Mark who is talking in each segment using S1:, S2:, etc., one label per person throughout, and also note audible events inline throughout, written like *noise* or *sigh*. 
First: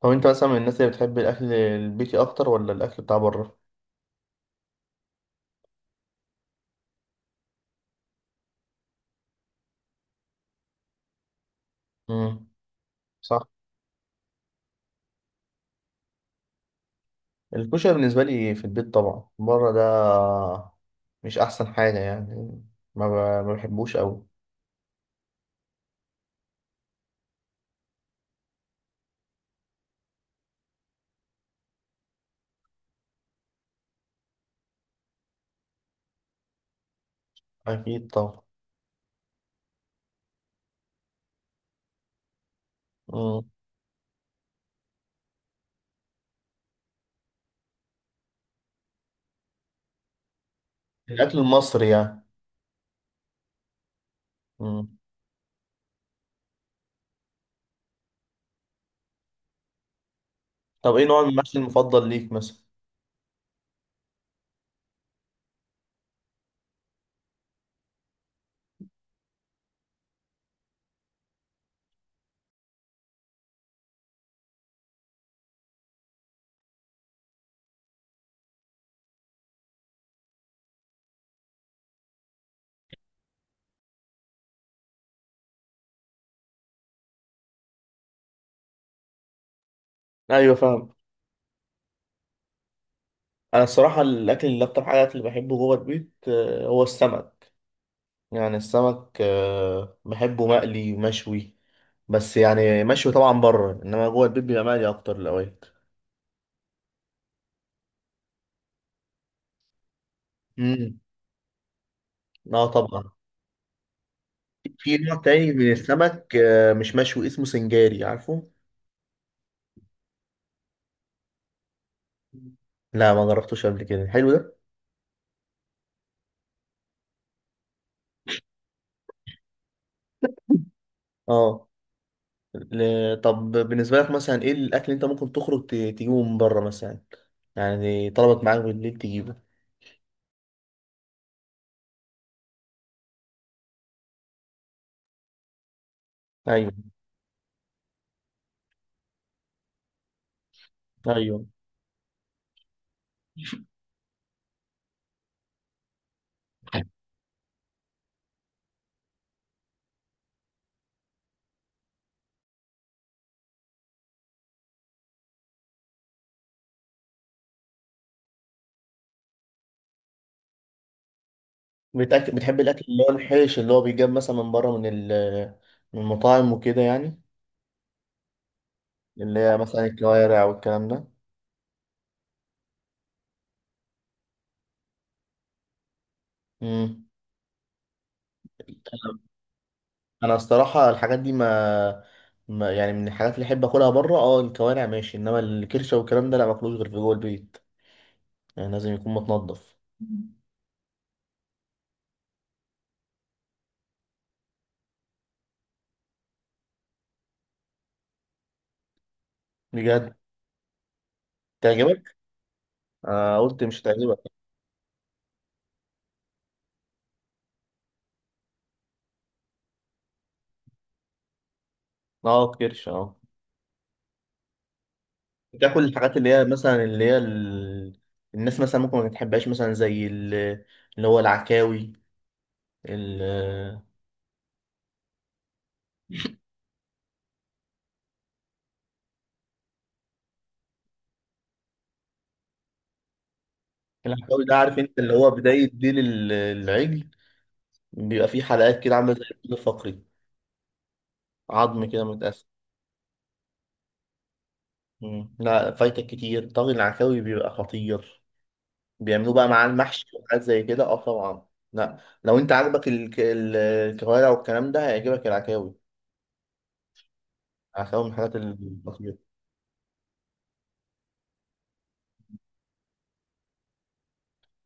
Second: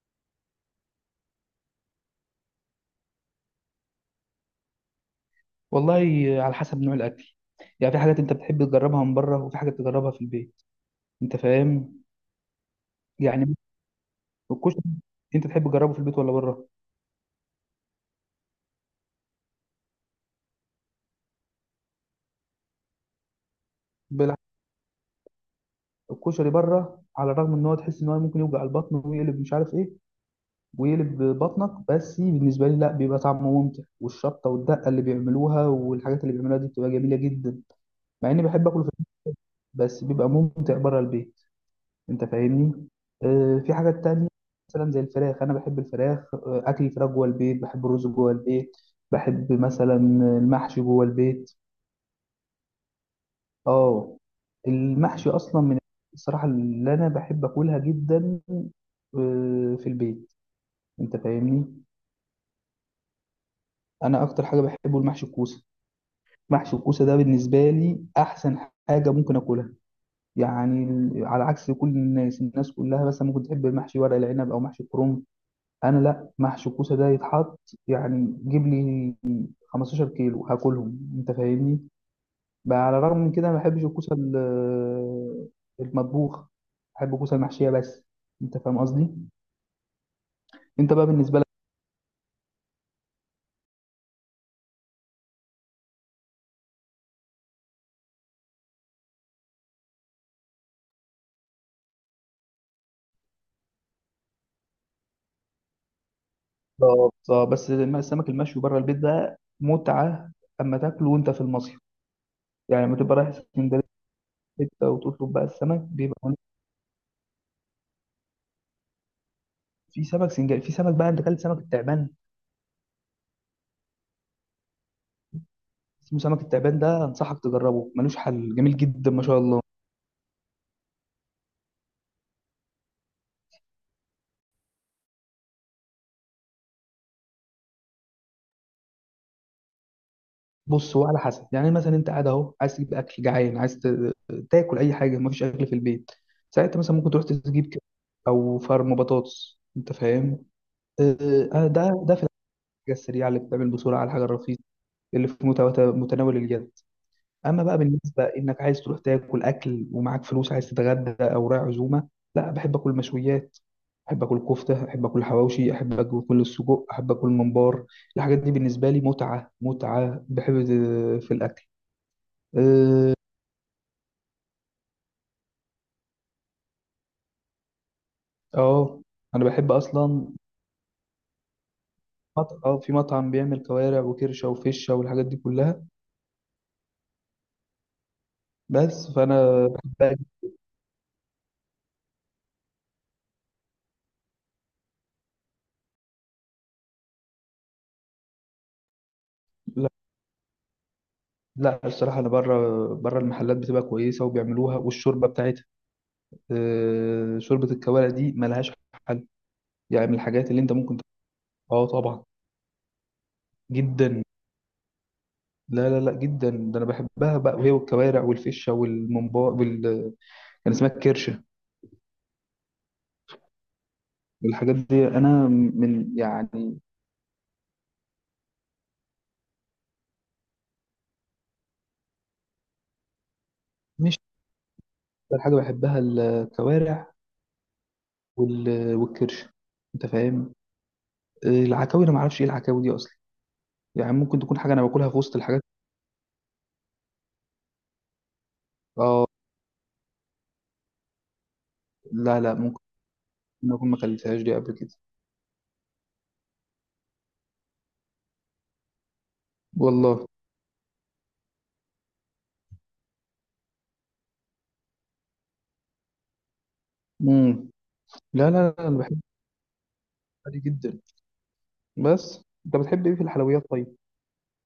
S1: طب انت مثلا من الناس اللي بتحب الاكل البيتي اكتر ولا الاكل بتاع بره؟
S2: والله، على حسب نوع الاكل. يعني في حاجات انت بتحب تجربها من بره وفي حاجات تجربها في البيت، انت فاهم؟
S1: امم. صح.
S2: يعني الكشري، انت تحب تجربه في البيت ولا بره؟
S1: الكشري بالنسبه لي في البيت طبعا، بره ده مش احسن حاجه يعني. ما بحبوش قوي.
S2: بالعكس، الكشري بره، على الرغم ان هو تحس ان هو ممكن يوجع البطن ويقلب مش عارف ايه ويقلب بطنك، بس بالنسبه لي لا، بيبقى طعمه ممتع، والشطه والدقه اللي بيعملوها والحاجات اللي بيعملوها دي بتبقى جميله جدا.
S1: اكيد
S2: مع اني
S1: طبعا.
S2: بحب اكله في البيت بس بيبقى ممتع بره البيت. انت فاهمني؟
S1: امم.
S2: في حاجات تانية، مثلا زي الفراخ، انا بحب الفراخ، اكل الفراخ جوه البيت، بحب الرز جوه البيت، بحب مثلا المحشي جوه
S1: الاكل
S2: البيت.
S1: المصري يعني؟
S2: اه،
S1: امم.
S2: المحشي اصلا من الصراحة اللي انا بحب اكلها جدا، في البيت.
S1: طب ايه
S2: انت
S1: نوع المحشي
S2: فاهمني؟
S1: المفضل ليك مثلا؟
S2: انا اكتر حاجة بحبه المحشي الكوسة. محشي الكوسة ده بالنسبة لي احسن حاجة ممكن اكلها، يعني على عكس كل الناس، الناس كلها مثلا ممكن تحب محشي ورق العنب او محشي الكرنب، انا لا، محشي الكوسه ده يتحط، يعني جيب لي 15 كيلو هاكلهم، انت فاهمني؟ بقى على الرغم من كده ما بحبش الكوسه المطبوخ، بحب الكوسه المحشيه بس. انت فاهم قصدي؟
S1: ايوه، فاهم.
S2: انت بقى بالنسبه لك؟
S1: انا الصراحه الاكل اللي اكتر حاجه اللي بحبه جوه البيت هو السمك. يعني السمك بحبه مقلي ومشوي. بس يعني مشوي طبعا بره، انما جوه البيت بيبقى مقلي اكتر الاوقات.
S2: بالظبط. اه، بس السمك المشوي بره البيت ده متعه، اما
S1: امم.
S2: تاكله وانت في المصيف،
S1: اه
S2: يعني لما
S1: طبعا.
S2: تبقى رايح اسكندريه حته
S1: في نوع
S2: وتطلب بقى
S1: تاني من
S2: السمك بيبقى
S1: السمك
S2: هناك.
S1: مش مشوي، اسمه سنجاري، عارفه؟
S2: في سمك سنجاري، في سمك بقى، انت اكلت سمك التعبان؟
S1: لا، ما جربتوش قبل كده. حلو ده؟
S2: اسمه سمك التعبان، ده انصحك تجربه، ملوش حل، جميل جدا ما شاء الله.
S1: اه. طب بالنسبه لك مثلا ايه الاكل اللي انت ممكن تخرج تجيبه من بره مثلا؟ يعني طلبت معاك بالليل تجيبه.
S2: بص، هو على حسب، يعني مثلا انت قاعد اهو عايز تجيب اكل، جعان عايز تاكل اي حاجه، مفيش اكل في البيت.
S1: ايوه.
S2: ساعتها مثلا ممكن تروح تجيب كده، او فرم بطاطس، انت فاهم؟ آه،
S1: ايوه.
S2: ده في الحاجه السريعه اللي بتعمل بسرعه، على الحاجه الرخيصه اللي في متناول اليد. اما بقى بالنسبه انك عايز تروح تاكل اكل ومعاك فلوس، عايز تتغدى او رايح عزومه، لا، بحب اكل مشويات، احب اكل كفته، احب اكل حواوشي، احب اكل السجق، احب اكل ممبار. الحاجات دي بالنسبه لي متعه، متعه، بحب في الاكل.
S1: بتحب الاكل
S2: آه،
S1: اللي هو الحيش اللي هو بيجاب مثلا من بره، من من المطاعم وكده يعني.
S2: اه،
S1: اللي
S2: انا
S1: هي
S2: بحب
S1: مثلا
S2: اصلا
S1: الكوارع والكلام ده.
S2: اه في مطعم بيعمل كوارع وكرشه وفشه والحاجات دي كلها،
S1: امم.
S2: بس فانا بحب
S1: انا الصراحه الحاجات دي ما يعني من الحاجات اللي احب اكلها بره. اه الكوارع ماشي، انما الكرشه والكلام ده لا، ماكلوش غير في جوه البيت. يعني لازم يكون متنضف.
S2: لا، لا، الصراحه انا بره، بره المحلات بتبقى كويسه وبيعملوها، والشوربه بتاعتها آه شوربه الكوارع دي ملهاش حل. يعني من
S1: بجد؟
S2: الحاجات اللي انت ممكن اه
S1: تعجبك.
S2: طبعا،
S1: انا قلت مش هتعجبك.
S2: جدا، لا لا لا، جدا، ده انا بحبها بقى، وهي والكوارع والفشه والممبار وال... كان اسمها الكرشه.
S1: اه، كرشه، اه.
S2: الحاجات دي انا
S1: بتاكل الحاجات
S2: من،
S1: اللي هي
S2: يعني
S1: مثلا اللي هي الناس مثلا ممكن ما تحبهاش، مثلا زي اللي هو العكاوي، ال...
S2: مش... اكتر حاجه بحبها الكوارع وال... والكرش، انت فاهم؟ العكاوي انا ما اعرفش ايه العكاوي دي اصلا، يعني ممكن
S1: العكاوي ده
S2: تكون حاجه
S1: عارف
S2: انا
S1: انت
S2: باكلها
S1: اللي
S2: في
S1: هو
S2: وسط الحاجات.
S1: بدايه ديل العجل. بيبقى فيه حلقات كده عامله زي
S2: اه،
S1: الفقري. عظم كده
S2: لا
S1: متقسم.
S2: لا، ممكن اكون ما اكلتهاش دي قبل كده.
S1: مم. لا فايتك كتير، طاجن العكاوي بيبقى خطير. بيعملوه بقى مع المحشي
S2: والله.
S1: وحاجات زي كده. اه طبعا. لا لو انت عاجبك الكوارع والكلام ده هيعجبك العكاوي.
S2: امم.
S1: العكاوي من الحاجات
S2: لا لا لا، انا
S1: الخطيرة.
S2: بحب الحلويات دي جدا. بس انت بتحب ايه في الحلويات طيب؟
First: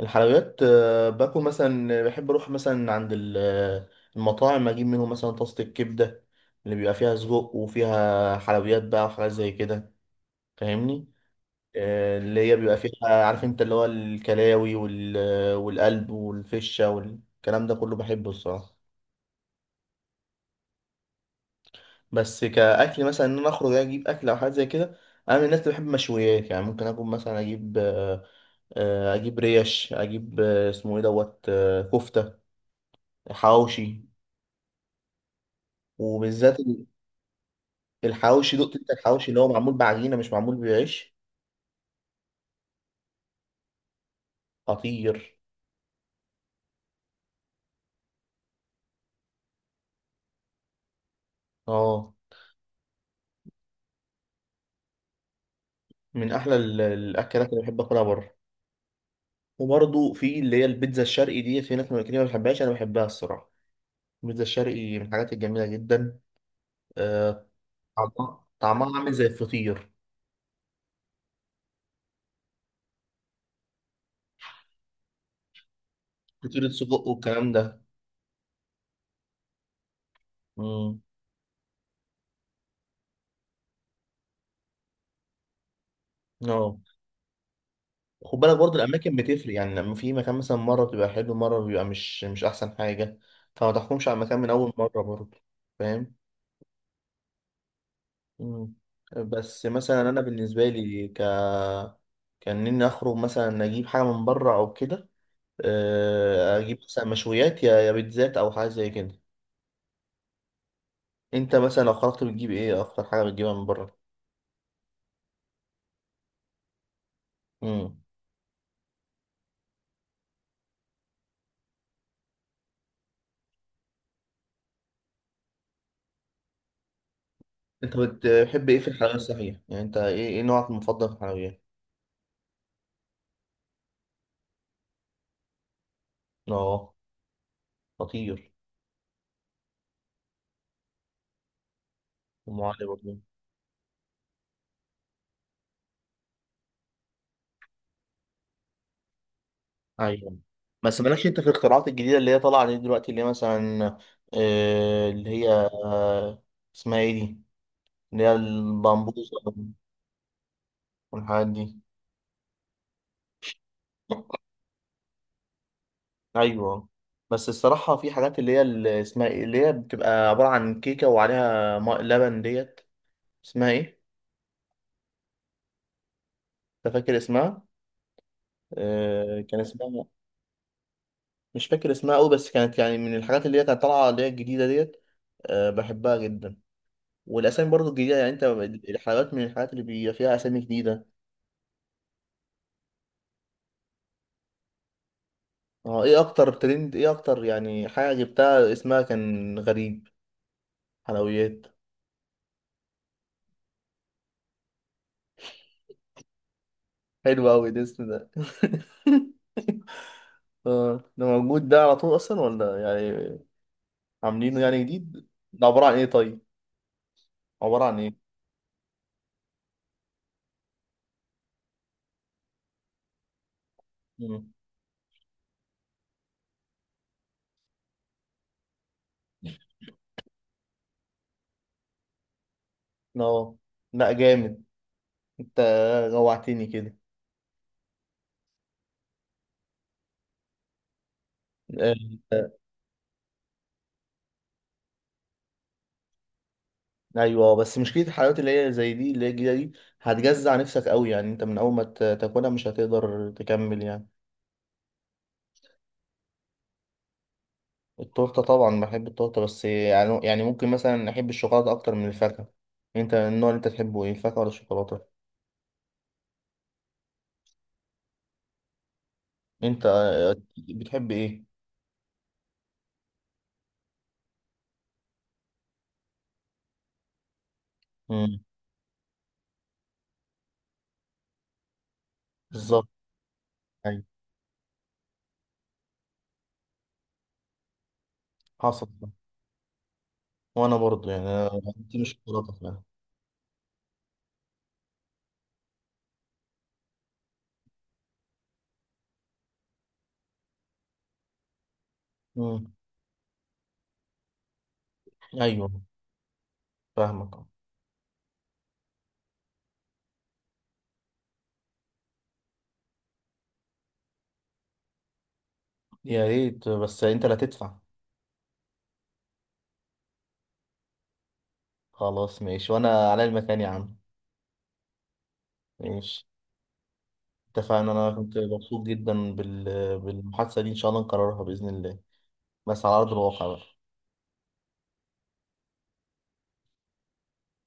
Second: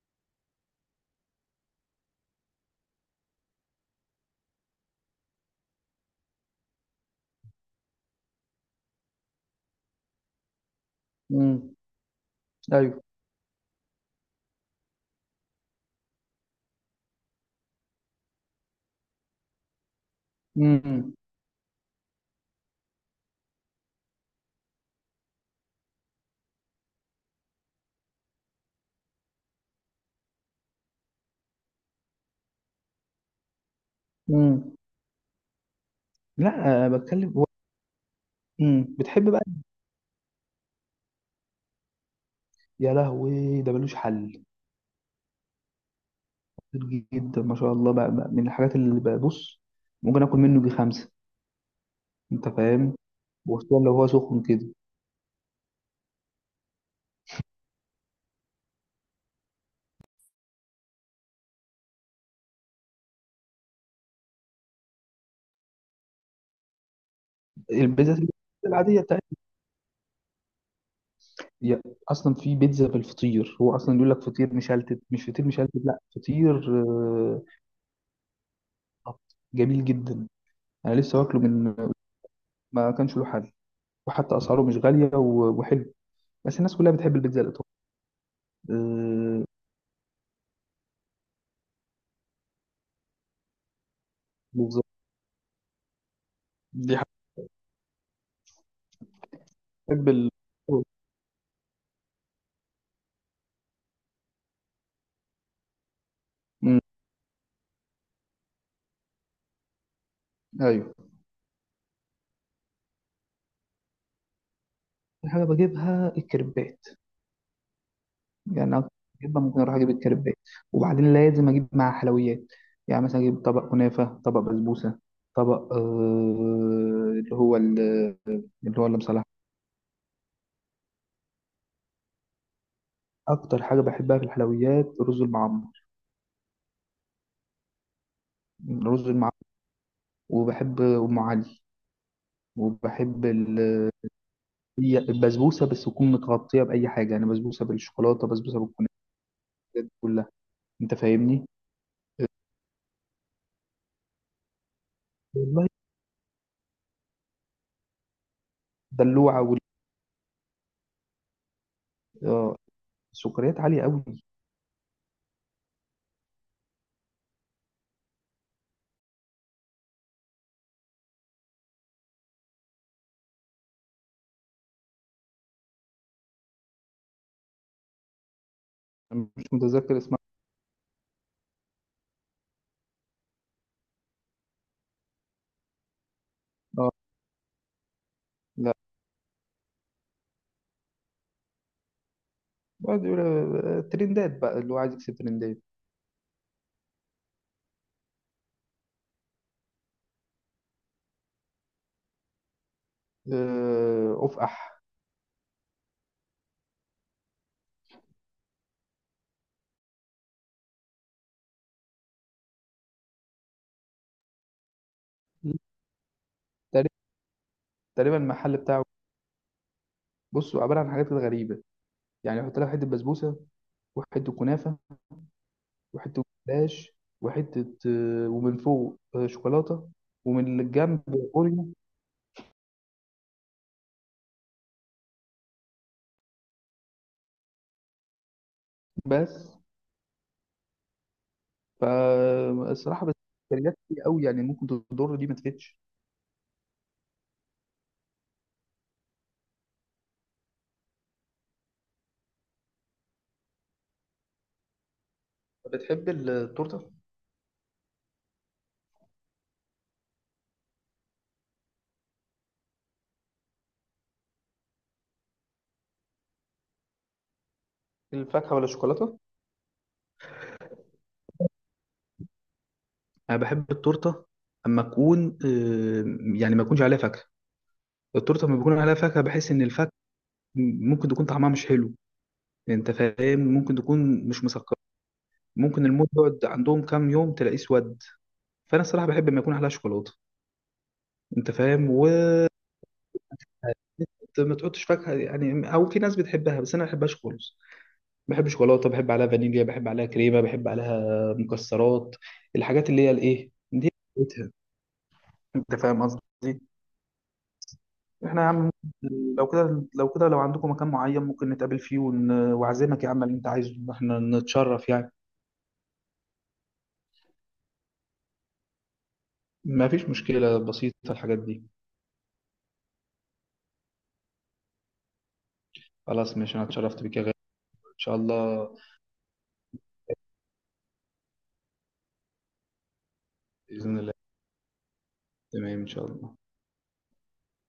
S1: الحلويات باكل مثلا، بحب اروح مثلا عند المطاعم، اجيب منهم مثلا طاسة الكبدة اللي بيبقى فيها سجق وفيها حلويات بقى وحاجات زي كده. فاهمني؟
S2: امم.
S1: اللي هي بيبقى
S2: ايوه.
S1: فيها، عارف انت، اللي هو الكلاوي والقلب والفشة والكلام ده كله بحبه الصراحة.
S2: امم.
S1: بس كأكل مثلا، ان انا اخرج اجيب اكل او حاجة زي كده، انا من الناس اللي بحب مشويات. يعني ممكن اكون مثلا اجيب اجيب ريش، اجيب اسمه ايه دوت كفتة، حواوشي.
S2: امم.
S1: وبالذات
S2: لا، بتكلم
S1: الحواوشي دقت، انت
S2: امم،
S1: الحواوشي
S2: بتحب
S1: اللي
S2: بقى؟
S1: هو معمول بعجينة مش معمول بعيش.
S2: يا لهوي ده ملوش حل،
S1: خطير.
S2: كتير جدا ما شاء الله، بقى من الحاجات اللي ببص ممكن اكل منه جي خمسه.
S1: اه.
S2: انت فاهم؟ وخصوصا لو هو سخن كده.
S1: من احلى الاكلات اللي بحب اكلها بره. وبرضه في اللي هي البيتزا الشرقي دي، في ناس ما كتير ما بتحبهاش، انا بحبها الصراحه. البيتزا الشرقي من الحاجات الجميله جدا. آه،
S2: البيتزا
S1: طعمها
S2: العاديه
S1: طعمها عامل زي
S2: بتاعتنا
S1: الفطير.
S2: هي اصلا، في بيتزا بالفطير هو اصلا، يقول لك فطير مشلتت، مش فطير مشلتت، لا فطير.
S1: فطيرة سجق
S2: آه،
S1: والكلام ده.
S2: خط. جميل جدا. انا
S1: امم.
S2: لسه واكله من، ما كانش له حل، وحتى اسعاره مش غاليه وحلو. بس الناس
S1: اه.
S2: كلها بتحب البيتزا الايطالي.
S1: خد بالك برضه الاماكن
S2: آه،
S1: بتفرق، يعني لما في مكان مثلا مره بتبقى حلو مره بيبقى مش احسن حاجه. فما تحكمش على المكان من اول
S2: بالظبط.
S1: مره برضه. فاهم؟
S2: دي حاجه.
S1: مم. بس
S2: بحب
S1: مثلا انا
S2: ال...
S1: بالنسبه لي كان اني اخرج مثلا اجيب حاجه من بره او كده،
S2: مم.
S1: اجيب مثلا مشويات، يا بيتزات او حاجه زي كده.
S2: ايوه.
S1: انت مثلا لو خرجت بتجيب ايه اكتر حاجه بتجيبها من بره؟
S2: دي حاجه بجيبها الكريبات،
S1: امم.
S2: يعني أكتر جدا، ممكن أروح أجيب الكريبات وبعدين لازم أجيب معاه حلويات، يعني مثلا أجيب طبق كنافة، طبق بسبوسة، طبق آه اللي هو ال...
S1: انت بتحب
S2: اللي
S1: ايه
S2: هو
S1: في
S2: اللي مصلح.
S1: الحلويات صحيح؟ يعني انت ايه نوعك المفضل في الحلويات؟
S2: أكتر حاجة بحبها في الحلويات رز المعمر.
S1: اه. خطير.
S2: رز المعمر، وبحب أم علي،
S1: ام علي برضه.
S2: وبحب ال... هي البسبوسة بس تكون متغطية بأي حاجة، يعني بسبوسة بالشوكولاتة، بسبوسة بالكنافة، الحاجات دي كلها.
S1: ايوه
S2: أنت
S1: بس مالكش انت
S2: فاهمني؟
S1: في الاختراعات الجديده اللي هي طالعه دي دلوقتي، اللي هي مثلا اللي هي،
S2: والله،
S1: آه اسمها ايه دي، اللي هي البامبوزه
S2: دلوعة
S1: والحاجات دي.
S2: آه، السكريات عالية أوي.
S1: ايوه بس الصراحه في حاجات اللي هي اللي اسمها ايه اللي هي بتبقى عباره عن كيكه وعليها ماء لبن ديت. اسمها ايه؟ انت فاكر اسمها؟
S2: أنا مش
S1: كان
S2: متذكر
S1: اسمها،
S2: اسمها.
S1: مش فاكر اسمها قوي، بس كانت يعني من الحاجات اللي هي كانت طالعه اللي هي الجديده ديت. آه بحبها جدا.
S2: آه.
S1: والاسامي برضو الجديده، يعني انت الحلويات من الحاجات اللي بيبقى فيها اسامي جديده.
S2: بعد يقول ترندات بقى، اللي هو عايز يكسب ترندات.
S1: اه. ايه اكتر ترند، ايه اكتر يعني حاجه جبتها اسمها كان غريب، حلويات؟
S2: افقح.
S1: حلو قوي الاسم ده. *laughs* اه ده موجود ده على طول اصلا ولا يعني عاملينه يعني جديد؟ ده عبارة عن ايه طيب؟
S2: تقريبا.
S1: عبارة عن
S2: تقريبا
S1: ايه؟
S2: المحل بتاعه، بص عباره عن حاجات كده غريبه، يعني يحط لك حته بسبوسه، وحته
S1: مم.
S2: كنافه، وحته جلاش، وحته ومن فوق شوكولاته، ومن الجنب اوريو.
S1: اه. لا جامد. انت جوعتني كده.
S2: بس
S1: آه،
S2: فالصراحه بس كالوريات كتير قوي، يعني ممكن تضر دي ما تفيدش.
S1: ايوه بس مشكله الحلويات اللي هي زي دي اللي هي الجديده دي، هتجزع نفسك قوي. يعني انت من اول ما تاكلها مش هتقدر تكمل يعني.
S2: بتحب التورته؟
S1: التورته طبعا بحب التورته، بس يعني ممكن مثلا احب الشوكولاته اكتر من الفاكهه. انت النوع اللي انت تحبه ايه، الفاكهه ولا الشوكولاته؟
S2: الفاكهه ولا الشوكولاته؟
S1: انت بتحب ايه؟
S2: انا بحب التورته اما اكون يعني ما يكونش عليها فاكهه.
S1: امم.
S2: التورته لما بيكون عليها فاكهه بحس ان الفاكهه ممكن تكون طعمها مش حلو، انت
S1: بالظبط.
S2: فاهم؟ ممكن
S1: ايوه.
S2: تكون مش مسكره، ممكن الموز يقعد عندهم كام يوم تلاقيه اسود. فانا
S1: حصل
S2: الصراحه
S1: ده.
S2: بحب لما يكون عليها شوكولاته،
S1: وانا برضو
S2: انت
S1: يعني
S2: فاهم؟
S1: انت
S2: و
S1: مش شوكولاته فعلا.
S2: ما تحطش فاكهه، يعني او في ناس بتحبها بس انا ما بحبهاش خالص. بحب شوكولاته، بحب عليها فانيليا، بحب عليها كريمه، بحب عليها مكسرات،
S1: مم.
S2: الحاجات اللي هي الايه دي بتاعتها. انت
S1: ايوه.
S2: فاهم قصدي؟
S1: فاهمك.
S2: احنا يا عم، لو كده، لو كده لو عندكم مكان معين ممكن نتقابل فيه واعزمك يا عم اللي انت عايزه، احنا نتشرف يعني،
S1: يا ريت بس انت اللي هتدفع.
S2: ما فيش مشكلة، بسيطة الحاجات دي.
S1: خلاص ماشي، وانا على المكان يا عم. ماشي.
S2: خلاص ماشي، أنا اتشرفت بك يا غالي.
S1: اتفقنا،
S2: إن شاء
S1: انا كنت
S2: الله.
S1: مبسوط جدا بالمحادثه دي، ان شاء الله نكررها باذن الله، بس على ارض الواقع بقى.
S2: بإذن الله. تمام إن شاء الله.